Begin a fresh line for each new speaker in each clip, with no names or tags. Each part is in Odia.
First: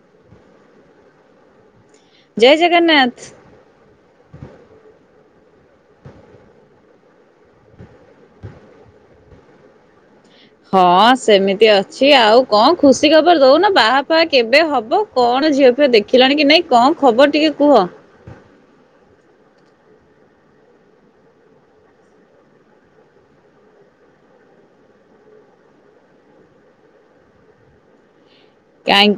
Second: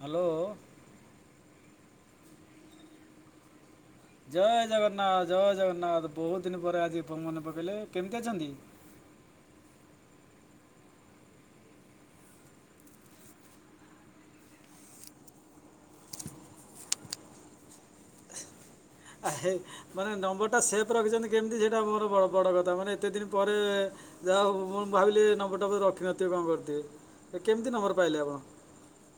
ହାଲୋ
ଜୟ ଜଗନ୍ନାଥ।
ଜୟ ଜଗନ୍ନାଥ, ଜୟ ଜଗନ୍ନାଥ। ବହୁତ ଦିନ ପରେ ଆଜି ପୁଣି ମନେ ପକେଇଲେ, କେମିତି ଅଛନ୍ତି?
ହଁ ସେମିତି ଅଛି ଆଉ କଣ ଖୁସି ଖବର ଦଉନ ବାହା ଫାହା କେବେ ହବ? କଣ ଝିଅ ଫିଅ ଦେଖିଲଣି କି ନାଇଁ, କଣ ଖବର ଟିକେ କୁହ?
ଆ ମାନେ ନମ୍ବରଟା ସେଫ୍ ରଖିଚନ୍ତି କେମିତି ସେଇଟା ମୋର ବଡ ବଡ଼ କଥା। ମାନେ ଏତେ ଦିନ ପରେ ଯାହା ହଉ ମୁଁ ଭାବିଲି ନମ୍ବରଟା ରଖିନଥିବେ ବୋଧେ। କେମିତି ନମ୍ବର ପାଇଲେ ଆପଣ?
କାହିଁ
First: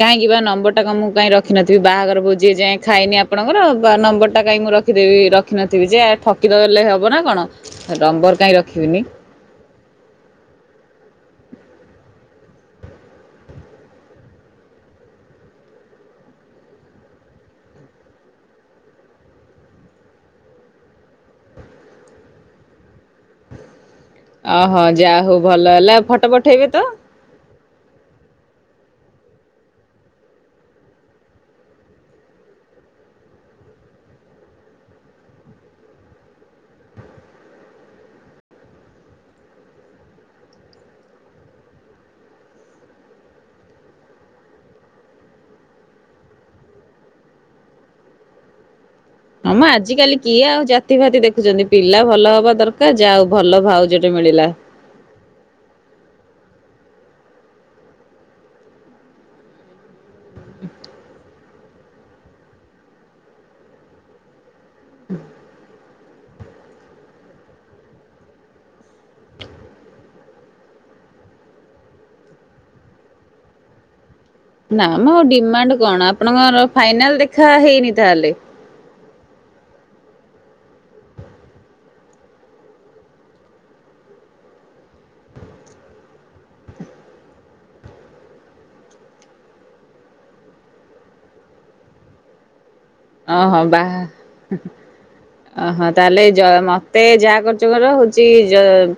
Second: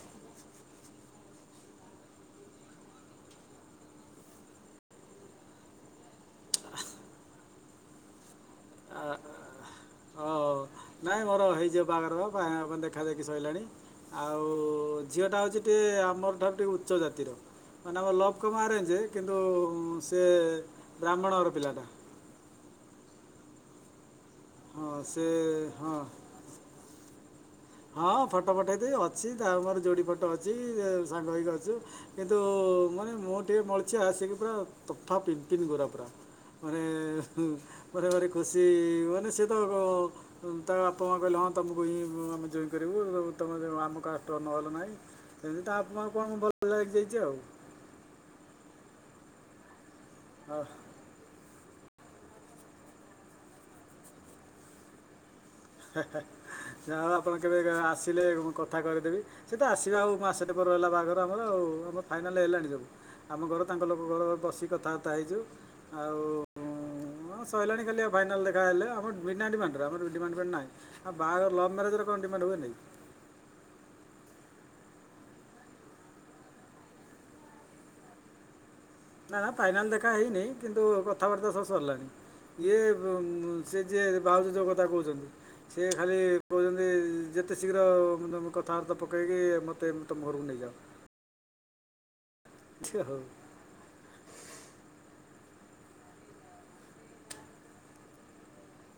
କାହିଁକି ବା ନମ୍ବର ଟା କଣ ମୁଁ କାହିଁ ରଖିିନଥିବି? ବାହାଘର ଭୋଜି ଏ ଯାଏ ଖାଇନି ଆପଣଙ୍କର। ବା ନମ୍ବର ଟା କାଇଁ ମୁଁ ରଖିଦେବି ରଖିନଥିବି ଯେ। ଠକିଦଲେ ହବ ନା କଣ ନମ୍ବର କାଇଁ
ଆ
ରଖିବିନି।
ହଉ ନାଇଁ ମୋର ହେଇଯିବ ବାହାଘର ବା ହବ, ଦେଖାଦେଖି ସଇଲାଣି। ଆଉ ଝିଅଟା ହଉଚି ଟିକେ ଆମର ଠାରୁ ଟିକେ ଉଚ୍ଚ ଜାତିର ମାନେ ଆମର ଲଭ୍ କମ ଆରେଞ୍ଜ କିନ୍ତୁ ସେ ବ୍ରାହ୍ମଣଘର ପିଲାଟା।
ଓହୋ,
ହଁ
ଯାହା
ସେ
ହଉ ଭଲ
ହଁ
ହେଲା ଫଟ ପଠେଇବି ତ।
ହଁ ଫଟୋ ପଠେଇ ଦେଇ, ଅଛି ତା ମୋର ଯୋଡ଼ି ଫଟ ଅଛି। ସାଙ୍ଗ ହଇକି ଅଛୁ। କିନ୍ତୁ ମାନେ ମୁଁ ଟିକେ ମଳିଛିଆ ଆସିକି ପୁରା ତଫା ପିନ୍ପିନ୍ ଗୋରା ପୁରା, ମାନେ ମ ମତେ ଗୋଟେ ଖୁସି ମାନେ ସେ ତ ତା ବାପା ମା କହିଲେ ହଁ ତମକୁ ହିଁ ମ ଜଇଁ କରିବୁ। ତମେ ଆମ କାଷ୍ଟର ନହେଲେ ନାହିଁ। ସେମିତି ଆପଣ କଣ ଭଲ ଲାଗି ଯାଇଚି ଆଉ।
ହମ ଆ ଆଜିକାଲି କିଏ
ହଁ
ଆଉ ଜାତି ଭାତି ଦେଖୁଚନ୍ତି। ପିଲା ଭଲ ହବା ଦରକାର। ଯା ହଉ ଭଲ ଭାଉ ଜ ଟେ ମିଳିଲା।
ଯା ଉ ଆପଣ କେବେ ଆସିଲେ କଥା କରେଦେବି। ସେ ତ ଆସିବ ଆଉ ମାସେ ଟେ ପରେ ରହିଲ ବାହଘ ଆର ଆଉ। ଆମ ଫାଇନାଲ ହେଲାଣି ସବୁ। ଆମ ଘର ତାଙ୍କ ଲୋକ ଘର ବସିକ କଥାବାତା ହେଇଛୁ। ଆଉ ହଁ ସଇଲାଣି ଖାଲି ଆଉ ଫାଇନାଲ୍ ଦେଖାହେଲେ ଆମ ବିନା ଡିମାଣ୍ଡରେ ଆମର ଡିମାଣ୍ଡ ବା ନାଇଁ। ଆଉ ବାହାଘର ଲଭ ମ୍ୟାରେଜ ର କଣ ଡିମାଣ୍ଡ ହୁଏନି।
ନା ମ ଡିମାଣ୍ଡ କଣ? ଆପଣଙ୍କର ଫାଇନାଲ ଦେଖା ହେଇନି ତାହେଲେ।
ନା ନା ଫାଇନାଲ ଦେଖା ହେଇନିଁ କିନ୍ତୁ କଥାବାର୍ତ୍ତା ସ ସରିଲାନି। ଇଏ ସେ ଯିଏ ଭାଉଜ ଯଉ କଥା କହଚନ୍ତି ସେ ଖାଲି କହୁଚନ୍ତି ଯେତେ ଶୀଘ୍ର ତମ କଥାବାର୍ତ୍ତା ପକେଇକି ମୋତେ ତମ ଘରକୁ ନେଇଯାଅ। ହଉ
ଓହୋ ବାହା ଅହୋ ତାହଲେ ଯ ମତେ ଯାହା କରୁଛ କର ହଉଚି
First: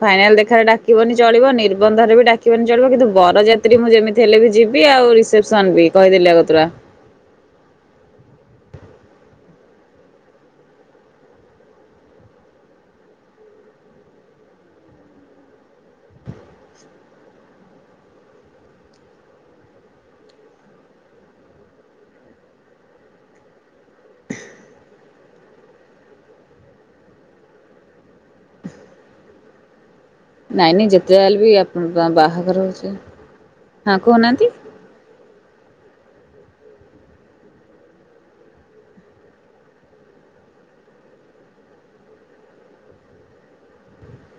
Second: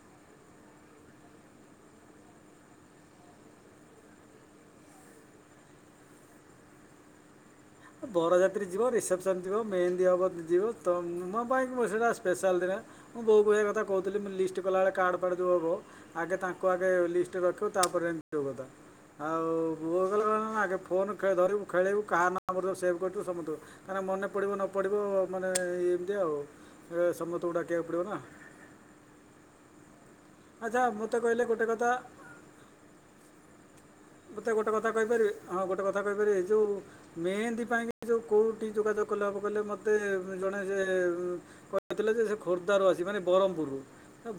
ଫାଇନାଲ ଦେଖାରେ ଡାକିବନି ଚଳିବ, ନିର୍ବନ୍ଧରେ ବି ଡାକିବନି ଚଳିବ, କିନ୍ତୁ ବରଯାତ୍ରୀ ମୁଁ ଯେମିତି ହେଲେ ବି ଯିବି, ଆଉ ରିସେପସନ ବି, କହିଦେଲି ଆଗତୁରା।
ଲିଥିବ, ମେହେନ୍ଦୀ ହବ ଯିବ, ତ ମ ପାଇଁ ସେଇଟା ସ୍ପେଶାଲ ଦିନେ ମୁଁ ବୋଉକୁ ଏ କଥା କହୁଥିଲି ମୁ ଲିଷ୍ଟ କଲାବେଳେ କାର୍ଡ଼ ଫାର୍ଡ଼ ଯ ହବ, ଆଗେ ତାଙ୍କୁ ଆଗେ ଲିଷ୍ଟରେ ରଖିବୁ ତାପରେ ଏମିତିିବ କଥା। ଆଉ ବଉ କହିଲା ହ ଆଗ ଫୋନ ଧୁ ଖେଳିବୁ କାହା ନା ଆମର ଯେ ସେଭ୍ କରିଥିବ ସମସ୍ତଙ୍କୁ, କାହିଁକି ନା ମନେ ପଡ଼ିବ ନ ପଡ଼ିବ ମାନେ, ଏମିତି ଆଉ। ସମସ୍ତଙ୍କୁ ଡାକିବାକୁ ପଡ଼ିବ ନା।
ନାଇଁ
ଆଚ୍ଛା
ନାଇ
ମୋତେ
ଯେତେ ହେଲେ
କହିଲେ
ବି
ଗୋଟେ କଥା
ଆପଣ ବାହାଘର ଅଛି।
ମୋତେ ଗୋଟେ କଥା କହିପାରିବେ? ହଁ ଗୋଟେ କଥା କହିହପାରିବେ, ଯଉଁ ମେହେନ୍ଦୀ ପାଇଁକି ଯଉଁ କଉଁଠି ଯୋଗାଯୋଗ କଲେ ହବ କଇଲେ? ମୋତେ ଜଣେ ସେ କଥିଲେ ଯେ ସେ ଖୋର୍ଦ୍ଧାରୁ ଆସିବ, ମାନେ ବରମ୍ପୁରରୁ,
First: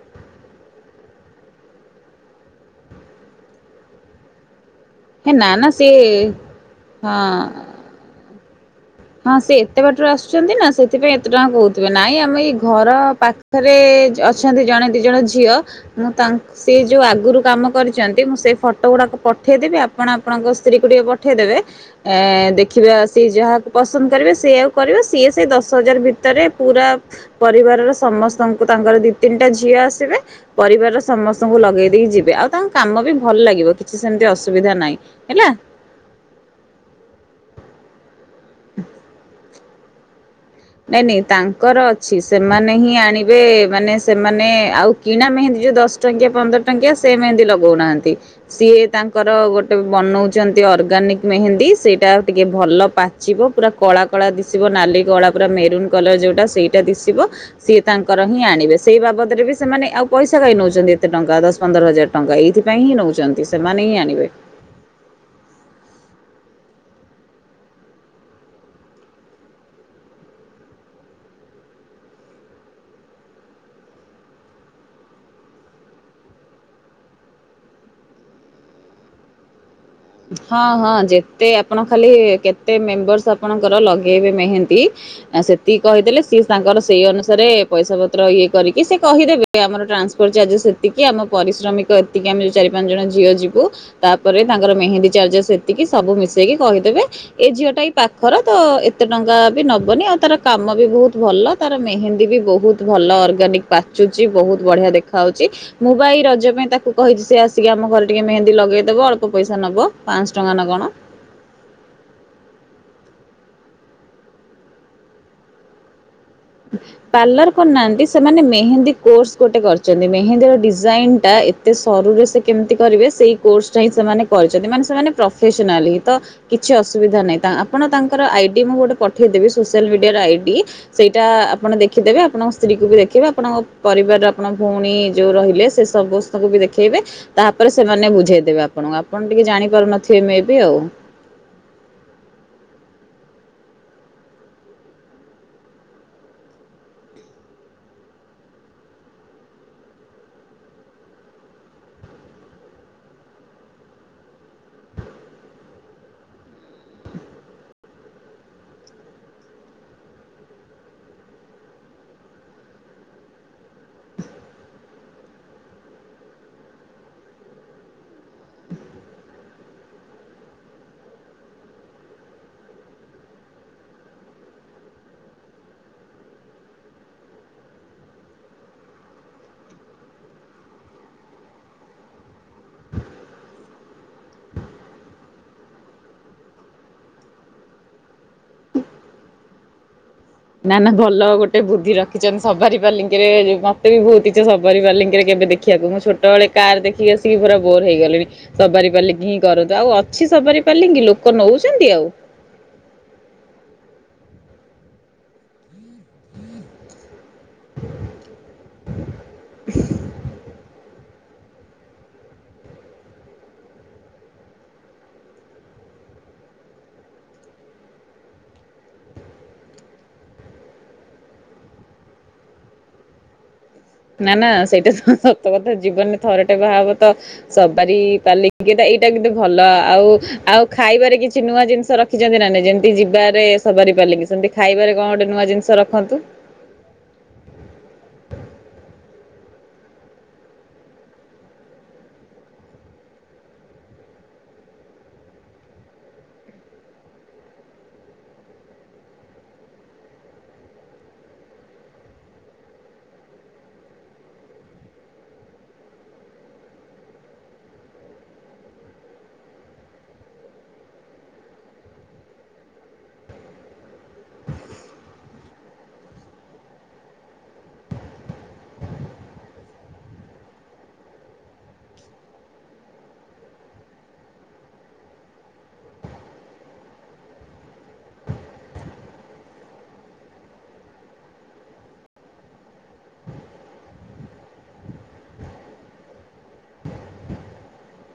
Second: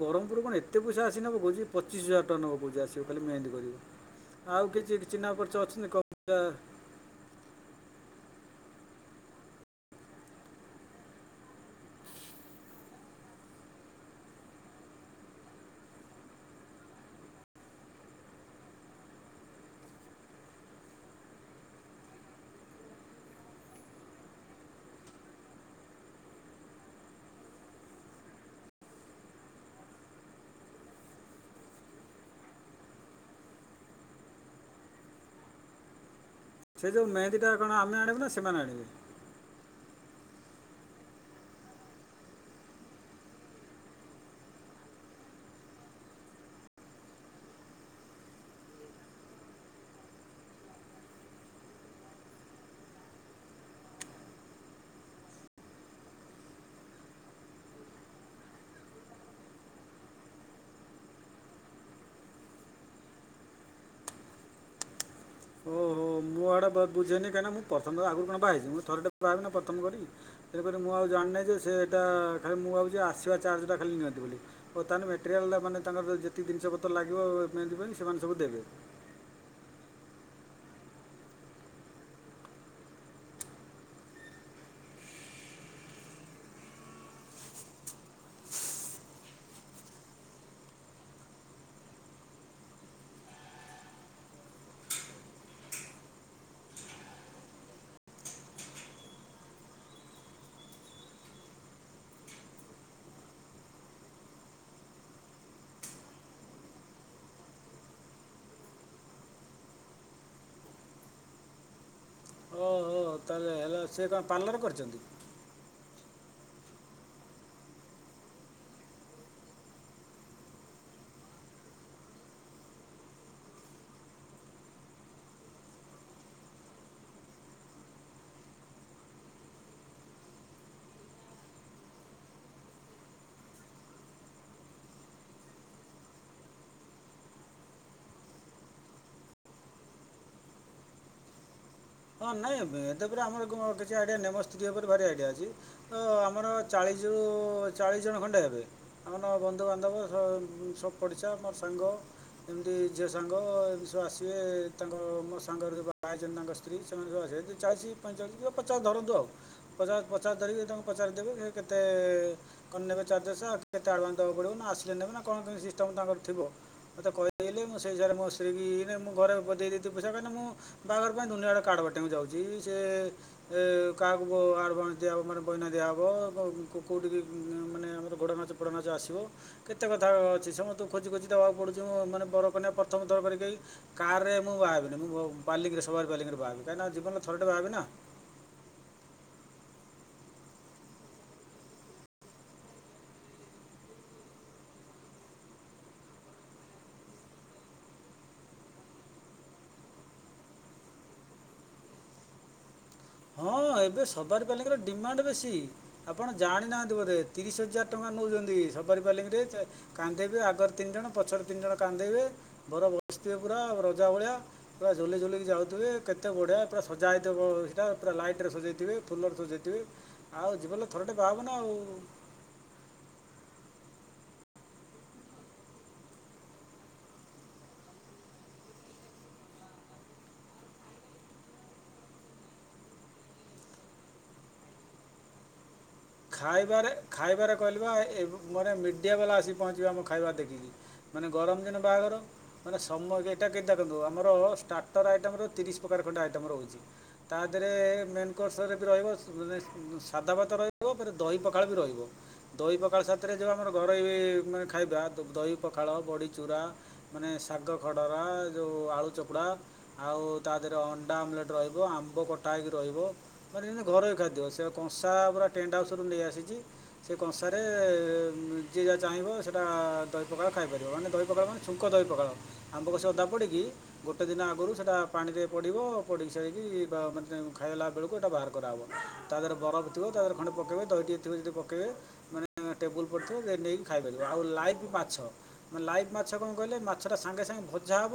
ବରମ୍ପୁରରୁ କଣ ଏତେ ପଇସା ଆସି ନବ। କହୁଚି ପଚିଶ ହଜାର ଟଙ୍କା ନବ କହୁଚି ଆସିବ ଖାଲି ମେହେନ୍ଦୀ କରିବ। ଆଉ କିଛି ଚିହ୍ନା
ହେ ନା
ପରିଚୟ
ନା ସେ
ଅଛନ୍ତି କମ୍ ପଇସା-
ହଁ। ହଁ ସେ ଏତେ ବାଟରୁ ଆସୁଛନ୍ତି ନା ସେଥିପାଇଁ ଏତେ ଟଙ୍କା କହୁଥିବେ। ନାଇଁ ଆମ ଏଇ ଘର ପାଖରେ ଅଛନ୍ତି ଜଣେ ଦି ଜଣ ଝିଅ ମୁଁ ତାଙ୍କ୍ ସେ ଯୋଉ ଆଗୁରୁ କାମ କରିଛନ୍ତି ମୁଁ ସେଇ ଫଟୋ ଗୁଡାକ ପଠେଇ ଦେବି। ଆପଣ ଆପଣଙ୍କ ସ୍ତ୍ରୀକୁ ଟିକିଏ ପଠେଇ ଦେବେ। ଏଁ ଦେଖିବେ ସେ ଯାହା ପସନ୍ଦ କରିବେ ସିଏ ଆଉ କରିବେ। ସିଏ ସେଇ ଦଶ ହଜାର ଭିତରେ ପୁରା ପରିବାରର ସମସ୍ତଙ୍କୁ ତାଙ୍କର ଦି ତିନିଟା ଝିଅ ଆସିବେ ପରିବାରର ସମସ୍ତଙ୍କୁ ଲଗେଇ ଦେଇକି ଯିବେ। ଆଉ ତାଙ୍କ କାମ ବି ଭଲ ଲାଗିବ। କିଛି ସେମିତି ଅସୁବିଧା ନାହିଁ ହେଲା।
ସେ ଯୋଉ ମେନ୍ଦୀ ଟା କଣ ଆମେ ଆଣିବୁ ନା। ସେ ସେମାନେ ଆଣିବେ।
ନାଇଁ ନାଇଁ ତାଙ୍କର ଅଛି ସେମାନେ ହିଁ ଆଣିବେ। ମାନେ ସେମାନେ ଆଉ କିଣା ମେହେନ୍ଦୀ ଯୋଉ ଦଶ ଟଙ୍କିଆ ପନ୍ଦର ଟଙ୍କିଆ ସେ ମେହେନ୍ଦୀ ଲଗଉ ନାହାଁନ୍ତି। ସିଏ ତାଙ୍କର ଗୋଟେ ବନଉଛନ୍ତି ଅର୍ଗାନିକ ମେହେନ୍ଦୀ। ସେଇଟା ଟିକେ ଭଲ ପାଚିବ ପୁରା କଳା କଳା ଦିଶିବ। ନାଲି କଳା ପୁରା ମେରୁନ୍ କଲର ଯୋଉଟା ସେଇଟା ଦିଶିବ। ସିଏ ତାଙ୍କର ହିଁ ଆଣିବେ। ସେଇ ବାବଦରେ ବି ସେମାନେ ଆଉ ପଇସା କାଇଁ ନଉଛନ୍ତି ଏତେ ଟଙ୍କା ଦଶ ପନ୍ଦର ହଜାର ଟଙ୍କା ଏଇଥିପାଇଁ ହିଁ ନେଉଛନ୍ତି। ସେମାନେ ହିଁ ଆଣିବେ।
ଓହୋ ମୁଁ ଏଆଡେ ବୁଝେନି କାହିଁକିନା ମୁଁ ପ୍ରଥମ ଥର ଆଗରୁ କଣ ବାହା ହେଇଛି ମୁଁ ଥରେଟା ବାହବି ପ୍ରଥମ କରି। ତେଣୁକରି ମୁଁ ଆଉ ଜାଣିନେହି ଯେ ସେ ଏଇଟା ଖାଲି ମୁଁ ଭାବୁଛି ଆସିବା ଚାର୍ଜଟା ଖାଲି ନିଅନ୍ତି ବୋଲି ଓ ତାହେଲେ ମେଟେରିଆଲ୍ଟ ମାନେ ତାଙ୍କର ଯେତିକ ଜିନିଷ ପତ୍ର ଲାଗିବ ମେହେନ୍ଦି ଫେହେନ୍ଦି ସେମାନେ ସବୁ ଦେବେ।
ହଁ ହଁ ଯେତେ ଆପଣ ଖାଲି କେତେ ମେମ୍ବର୍ସ ଆପଣଙ୍କର ଲଗେଇବେ ମେହେନ୍ଦି ସେତିକି କହିଦେଲେ ସିଏ ତାଙ୍କର ସେଇ ଅନୁସାରେ ପଇସା ପତ୍ର ଇଏ କରିକି ସେ କହିଦେବେ। ଆମର ଟ୍ରାନ୍ସପୋର୍ଟ ଚାର୍ଜେସ ସେତିକି ଆମ ପରିଶ୍ରମିକ ଏତିକି ଆମେ ଯ ଚାରି ପାଞ୍ଚ ଜଣ ଝିଅ ଯିବୁ ତାପରେ ତା ତାଙ୍କର ମେହେନ୍ଦୀ ଚାର୍ଜେସ୍ ସେତିକି ସବୁ ମିଶେଇକି କହିଦେବେ। ଏ ଝିଅ ଟା ଏଇ ପାଖର ତ ଏତେ ଟଙ୍କା ବି ନବନି। ଆଉ ତାର କାମ ବି ବହୁତ ଭଲ। ତାର ମେହେନ୍ଦୀ ବି ବହୁତ ଭଲ ଅର୍ଗାନିକ ପାଚୁଛି ବହୁତ ବଢିଆ ଦେଖାହାଉଛି। ମୁଁ ବା ଏଇ ରଜ ପାଇଁ ତାକୁ କହିଛି ସେ ଆସିକି ଆମ ଘରେ ଟିକେ ମେନ୍ଦୀ ଲଗେଇଦବ। ପଇସା ନବ ପାଞ୍ଚଶ ଟଙ୍କା ନା କଣ।
ଓହୋ ତାହେଲେ ହେଲା ସେ କଣ ପାର୍ଲର କରିଛନ୍ତି।
ପାର୍ଲର କରନାହାଁନ୍ତି ସେମାନେ ମେହେନ୍ଦୀ କୋର୍ସ ଗୋଟେ କରିଛନ୍ତି। ମେହେନ୍ଦୀର ଡିଜାଇନ୍ ଟା ଏତେ ସରୁରେ ସେ କେମିତି କରିବେ ସେଇ କୋର୍ସଟା ହିଁ ସେମାନେ କରିଛନ୍ତି। ମାନେ ସେମାନେ ପ୍ରଫେସନାଲି ତ କିଛି ଅସୁବିଧା ନାହିଁ। ତା ଆପଣ ତାଙ୍କର ଆଇଡି ମୁଁ ଗୋଟେ ପଠେଇଦେବି ସୋସିଆଲ ମିଡିଆର ଆଇଡି। ଇଟା ଆପଣ ଦେଖିଦେବେ ଆପଣଙ୍କ ସ୍ତ୍ରୀକୁ ବି ଦେଖେଇବେ। ଆପଣଙ୍କ ପରିବାରର ଆପଣ ଭଉଣୀ ଯୋଉ ରହିଲେ ସେ ସବୁସ୍ତଙ୍କୁ ବି ଦେଖେଇବେ। ତାପରେ ସେମାନେ ବୁଝେଇଦେବେ ଆପଣଙ୍କୁ। ଆପଣ ଟିକେ ଜାଣିପାରୁନଥିବେ ଏ ମେବି ଆଉ।
ହଁ ନାଇଁ ଏତେପ ଆମର କିଛି ଆଇଡିଆ ନେ ମୋ ସ୍ତ୍ରୀ ଉପରେ ଭାରି ଆଇଡିଆ ଅଛି। ତ ଆମର ଚାଳିଶରୁ ଚାଳିଶ ଜଣ ଖଣ୍ଡେ ହେବେ। ଆମର ବନ୍ଧୁବାନ୍ଧବ ସୁ ପଡିଶା ମୋର ସାଙ୍ଗ ଏମିତି ଝିଅ ସାଙ୍ଗ ଏମିତି ସବୁ ଆସିବେ ତାଙ୍କ ମୋ ସାଙ୍ଗର ଯୋଉ ସବୁ ବାହାହେଇଛନ୍ତ ତାଙ୍କ ସ୍ତ୍ରୀ ସେମାନେ ସବୁ ଆସ ଚାଳିଶ ପଇଁଞ୍ଚାଳିଶ ପଚାଶ ଧରନ୍ତୁ ଆଉ। ପଚାଶ ପଚାଶ ଧରିକି ତାଙ୍କୁ ପଚାରି ଦେବେ ସେ କେତେ କଣ ନେବେ ଚାରଜେସେ ଆ କେତେ ଆଡଭାନ୍ସ ଦେବାକୁ ପଡିବ ନା ଆସିଲେ ନେବେ ନା କଣ କେ ସିଷ୍ଟମ୍ ତାଙ୍କର ଥିବ ମୋତେ କହି ଦେଲେ ମୁଁ ସେ ହିସାବରେ ମୋ ସ୍ତ୍ରୀ କିଁ ଘରେ ବ ଦେଇଦି ପଇସା ହିଁକ ମୁଁ ବାହାଘର ପାଇଁ ଦୁନିଆଡେ କାର୍ଡ ବାଟିବାକୁ ଯାଉଛି ସେ ଏ କାହାକୁ ଆଡଭାନ୍ସ ଦିଆହବ ମାନେ ବଇନା ଦିଆହେବ କୋଉଠିକି ମାନେ ଆମର ଘୋଡ ନାଚ ପୋଡା ନାଚ ଆସିବ କେତେ କଥା ଅଛି ସମସ୍ତଙ୍କୁ ଖୋଜି ଖୋଜି ଦେବାକୁ ପଡୁଛି ମୁଁ ମାନେ ବରକନ୍ୟା ପ୍ରଥମ ଥର କରିକି କାରରେ ମୁଁ ବାହାବିନି ମୁଁ ବାଲିଙ୍ଗରେ ସବାର ବାଲିଙ୍ଗରେ ବାହାହବି। କାହିଁକି ନା ଜୀବନରେ ଥରଟେ ବାହା ହେବି ନା।
ନା ନା ଭଲ ଗୋଟେ ବୁଦ୍ଧି ରଖିଛନ୍ତି ସବାରି ପାଲିଙ୍କିରେ ମତେ ବି ବହୁତ ଇଛା ସବାରି ପାଲିଙ୍ଗିରେ କେବେ ଦେଖିବାକୁ ମୁଁ ଛୋଟବେଳେ କାର ଦେଖିକି ଆସିକି ପୁରା ବୋର୍ ହେଇଗଲିଣି। ସବାରି ପାଲିଙ୍ଗି ହିଁ କରନ୍ତୁ ଆଉ ଅଛି ସବାରି ପାଲିଙ୍ଗି ଲୋକ ନଉଛନ୍ତି ଆଉ।
ହଁ ଏବେ ସବାରିପାଲିଙ୍କିର ଡିମାଣ୍ଡ ବେଶୀ। ଆପଣ ଜାଣିନାହାନ୍ତି ବୋଧେ ତିରିଶ ହଜାର ଟଙ୍କା ନଉଛନ୍ତି ସବାରୀ ବାଲିଙ୍ଗ ରେ କାନ୍ଧେଇବେ ଆଗରେ ତିନି ଜଣ ପଛରେ ତିନି ଜଣ କାନ୍ଦେଇବେ ବର ବସିଥିବେ ପୁରା ରଜା ଭଳିଆ ପୁରା ଝୁଲି ଝୁଲିକି ଯାଉଥିବେ। କେତେ ବଢିଆ ପୁରା ସଜା ହେଇଥିବ। ଟ ପୁରା ଲାଇଟ୍ ରେ ସଜେଇଥିବେ। ଫୁଲରେ ସଜେଇଥିବେ ଆଉ ଜୀବନ ଥରଟେ ବାହାବ ନା ଆଉ।
ନା ନା ସେଇଟା ହଁ ସତ କଥା ଜୀବନରେ ଥରଟେ ବାହାହବ ତ ସବାରି ପାଲିଙ୍କି ଏଇଟା କିନ୍ତୂ ଭଲ ଆଉ ଆଉ ଖାଇବାରେ କିଛି ନୂଆ ଜିନିଷ ରଖିଛନ୍ତି ନା ନାଇ ଯେମିତି ଯିବାରେ ସବାରି ପାଲିଙ୍କୀ ସେମିତି ଖାଇବାରେ କଣ ଗୋଟେ ନୂଆ ଜିନିଷ ର
ଖାଇବାରେ ଖାଇବାରେ କହିଲି ପା ଏ ବୁ ମାନେ ମି ଡ଼ିଆ ବାଲା ଆସି ପହଞ୍ଚିବା ଆମ ଖାଇବା ଦେଖିକି ମାନେ ଗରମ ଦିନ ବାହାଘର ମାନେ ସମୟ ଏଟା କେକ ଦେଖନ୍ତୁ ଆମର ଷ୍ଟାର୍ଟର ଆଇଟମର ତିରିଶ ପ୍ରକାର ଖଣ୍ଡେ ଆଇଟମ ରହୁଛି ତା ଦେହରେ ମେନ୍ କୋର୍ସରେ ବି ରହିବ ମାନେ ଉଁ ସାଧା ଭାତ ରହି ବ ଫେରେ ଦହି ପଖାଳ ବି ରହିବ ଦହି ପଖାଳ ସାଥିରେ ଯଉ ଆମର ଘରୋଇ ମାନେ ଖାଇବା ଦ-ଦହି ପଖାଳ ବଡ଼ି ଚୁରା ମାନେ ଶାଗ ଖଡ଼ରା ଯଉ ଆଳୁ ଚକୁଡ଼ା ଆଉ ତା ଦେହରେ ଅଣ୍ଡା ଆମଲେଟ୍ ରହିବ ଆମ୍ବ କଟା ହେଇକି ରହିବ ମାନେ ଯେମିତି ଘରୋଇ ଖାଦ୍ୟ ସେ କଂସା ପୁରା। ଟେଣ୍ଟ ହାଉସ ରୁ ନେଇଆସିଚି ସେ କଂସାରେ ଯିଏ ଯାହା ଚାହିଁବ ସେଇଟା ଦହି ପଖାଳ ଖାଇପାରିବ ମାନେ ଦହି ପଖାଳ ମାନେ ଛୁଙ୍କ ଦହି ପଖାଳ ଆମ୍ବ କଷି ଅଦା ପଡ଼ିକି ଗୋଟେ ଦିନ ଆଗରୁ ସେଇଟା ପାଣିରେ ପଡ଼ିବ ପଡ଼ିକି ସାରିକି ବା ମାନେ ଖାଇଲା ବେଳକୁ ଏଇଟା ବାହାର କରାହବ ତା ଦେହରେ ବରଫ ଥିବ। ତାଦେହରେ ଖଣ୍ଡେ ପକେଇବେ ଦହି ଟିକେ ଥିବ ଯଦି ପକେଇବେ ମାନେ ଟେବୁଲ୍ ପଡ଼ିଥିବ ଯେ ନେଇକି ଖାଇପାରିବ ଆଉ ଲାଇଫ ମାଛ ମାନେ ଲାଇଫ ମାଛ କଣ କହିଲେ ମାଛଟା ସାଙ୍ଗେ ସାଙ୍ଗେ ଭଜା ହବ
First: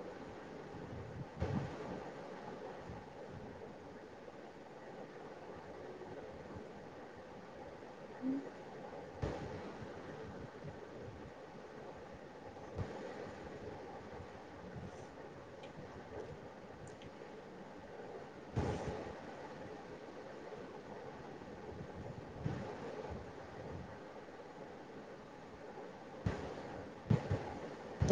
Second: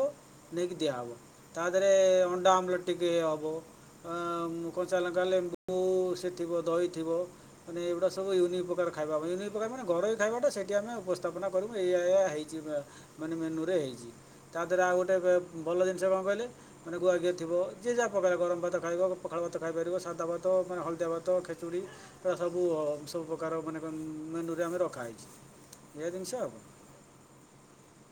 ନେଇକି ଦିଆହବ ତା ଦେହରେ ଅଣ୍ଡା ଆମଲେଟ୍ ଟିକେ ହବ ଆଁ ମୁଁ କଞ୍ଚା ଲଙ୍କା ଆଣିଲେ ଵୁ ସେ ଥିବ ଦହି। ଥିବ ମାନେ ଏଗୁରା ସବୁ ୟୁନିକ ପ୍ରକାର ଖାଇବା ୟୁନିକ୍ ପ୍ରକାର ମାନେ ଘରୋଇ ଖାଇବା ଟା ସେଇଠି ଆମେ ଉପସ୍ଥାପନା କରିମୁ ଏଇୟା ଏଇୟା ହେଇଛି ବା ମାନେ ମେନ୍ୟୁ ରେ ହେଇଚି ତା ଦେହ ରେ ଆଉ ଗୋଟେ ବେ ଉଁ ଭଲ ଜିନିଷ କଣ କହିଲେ ମାନେ ଗୁଆ ଘିଅ ଥିବ ଯେ ଯାହା ପ୍ରକାର ଗରମ ଭାତ ଖାଇବ ପଖାଳ ଭାତ ଖାଇପାରିବ ସାଧା ଭାତ ମାନେ ହଳଦିଆ ଭାତ ଖେ ଚୁଡ଼ି ଏଗୁଡା ସବୁ ଅ ସବୁ ପ୍ରକାର ମାନେ କନ ମେନ୍ୟୁ ରେ ଆମେ ରଖା ହେଇଚି ଏ ଜିନିଷ ଆଉ କଣ।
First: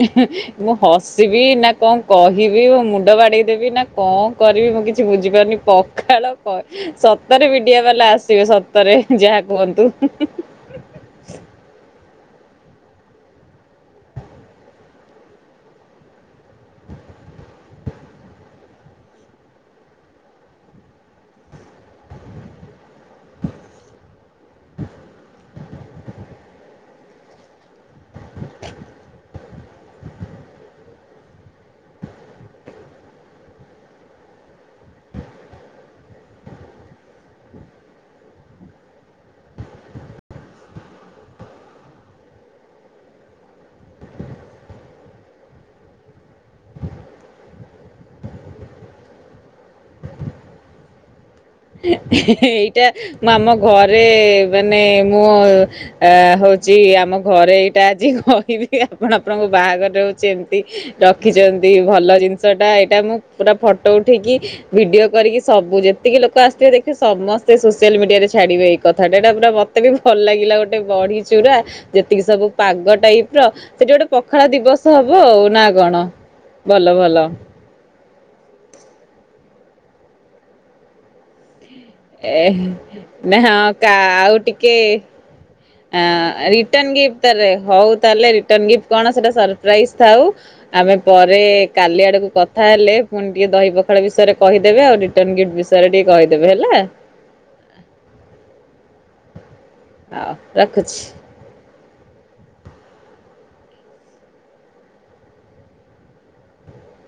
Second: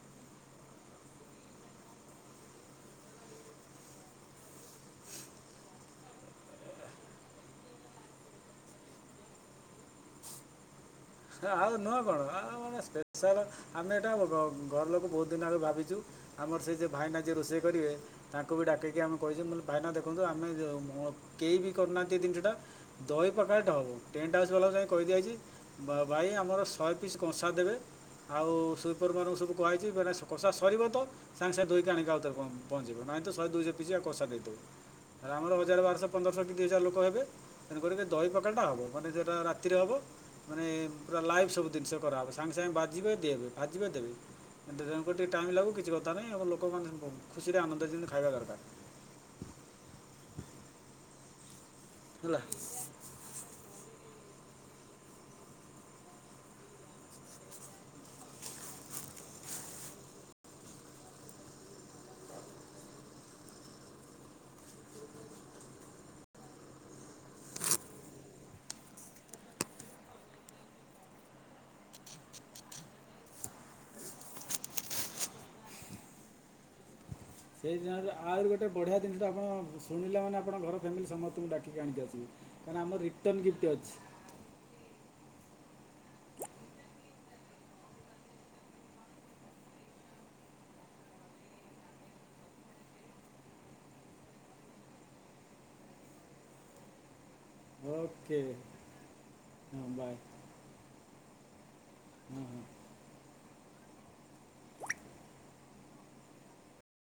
ଏ ହେଁ ମୁଁ ହସିବି ନା ଙ୍କ କହିବି ମୋ ମୁଣ୍ଡ ବାଡେଇଦେବି ନା ଙ୍କ କରିବି ମୁଁ କିଛି ବୁଝିପାରୁନି ପଖାଳ କ ସତରେ ମିଡିଆ ବାଲା ଆସିବେ ସତରେ ଯାହା କୁହନ୍ତୁ ହୁଁ ହୁଁ ହୁଁ।
ଆଉ ନୁହ କଣ। ଆଉ ଆମେ ସ୍ପେଶାଲ ଆମେ ଏଟା ଘ-ଘର ଲୋକ ବହୁତ ଦିନ ଆଗରୁ ଭାବିଛୁ ଆମର ସେ ଯେ ଭାଇନା ଯିଏ ରୋଷେଇ କରିବେ ତାଙ୍କୁ ବି ଡାକିକି ଆମେ କହିଚୁ ମୁଁ କହିଲି ଭାଇନା ଦେଖନ୍ତୁ ଆମେ ଯେ ମ କେହି ବି କରୁନାହାନ୍ତି ଏ ତିନଷଟା ଦହି ପଖାଳ ଟେ ହେବ ଟେଣ୍ଟ ହାଉସ୍ ବାଲାକୁ ଯାଇ କହିଦିଆହେଇଛି। ବା ଭାଇ ଆମର ଶହେ ପିସ୍ କଂଷା ଦେବେ ଆଉ ସ୍ଵିପରମାନଙ୍କୁ ସବୁ କୁହାହେଇଛି ମାନେ କଷା ସରିବ ତ ସାଙ୍ଗେ ସାଙ୍ଗେ ଧୋଇକି ଆଣିକି ଆଉଥରେ ପ-ପହଞ୍ଚିବ ନାହିଁ ତ ଶହେ ଦୁଇଶହ ପିସ୍ ଆ କଷା ଦେଇଦେବ ରା ଆମର ହଜାର ବାରଶହ ପନ୍ଦରଶହ କି ଦୁଇ ହଜାର ଲୋକ ହେବେ ତେଣୁ କରିକି ଦହି ପଖାଳଟା ହବ ମାନେ ସେଇଟା ରାତିରେ ହବ। ମାନେ ପୁରା ଲାଇଭ୍ ସବୁ ଜିନିଷ କରାହବ ସାଙ୍ଗେ ସାଙ୍ଗେ ଭାଜିବେ ଦେବେ ଭାଜିବେ ତେ ତେଣୁକରି ଟିକେ ଟାଇମ୍ ଲାଗୁ କିଛି କଥା ନାହିଁ ଏବଂ ଲୋକମାନେ ବ ଖୁସିରେ ଆନନ୍ଦରେ ଯେମିତି ଖାଇବା ଦରକାର।
ହେ
ହେଲା
ହେ ଏଇଟା ମାମା ଘରେ ମାନେ ମୁଁ ଆ ହଉଚି ଆମ ଘରେ ଏଇଟା ଆଜି କହିବି ଆପଣ ଆପଣଙ୍କ ବାହାଘର ରେ ହଉଛି ଏମିତି ରଖିଛନ୍ତି ଭଲ ଜିନିଷ ଟା ଏଇଟା ମୁଁ ପୁରା ଫଟୋ ଉଠେଇକି ଭିଡିଓ କରିକି ସବୁ ଯେତିକି ଲୋକ କ ଆସିଥିବେ ଦେଖିବେ ସମସ୍ତେ ସୋସିଆଲ ମିଡିଆରେ ଛାଡିବେ ଏଇ କଥାଟା ଏଟା ପୁରା ମତେ ବି ଭଲ ଲାଗିଲା ଗୋଟେ ବଢି ଚୁରା ଯେତିକି ସବୁ ପାଗ ଟାଇପ ର ସେଠି ଗୋଟେ ପଖାଳ ଦିବସ ହବ ଆଉ ନା କଣ ଭଲ ଭଲ।
ସେଇ ଦିନ ତ ଆହୁରି ଗୋଟେ ବଢିଆ ଜିନିଷା ଆପଣ ଶୁଣିଲା ମାନେ ଆପଣ ଘର ଫ୍ୟାମିଲି ସମସ୍ତଙ୍କୁ ଡା
ଏ ନା ହଁ କ
ଅଛି
ଆଉ ଟିକେ ଆଁ ହଉ ତାହଲେ ରିଟନ ଗିଫ୍ଟ ତାହାଲେ ହୋଉ ତାଳେ କଣ ସେଟା ସରପାଇଜ ଥାଉ ଆମେ ପରେ କାଲି ଆଡକୁ କଥା ହେଲେ ପୁଣି ଟିକେ ଦହି ପଖାଳ ବିଷୟରେ କହିଦେବେ ଆଉ ରଟନ ଗିଫ୍ଟ ବିଷୟରେ କହିଦେବେ ହେଲା।
ଓକେ
ହଁ ରଖୁଛି।
ହଁ ହଁ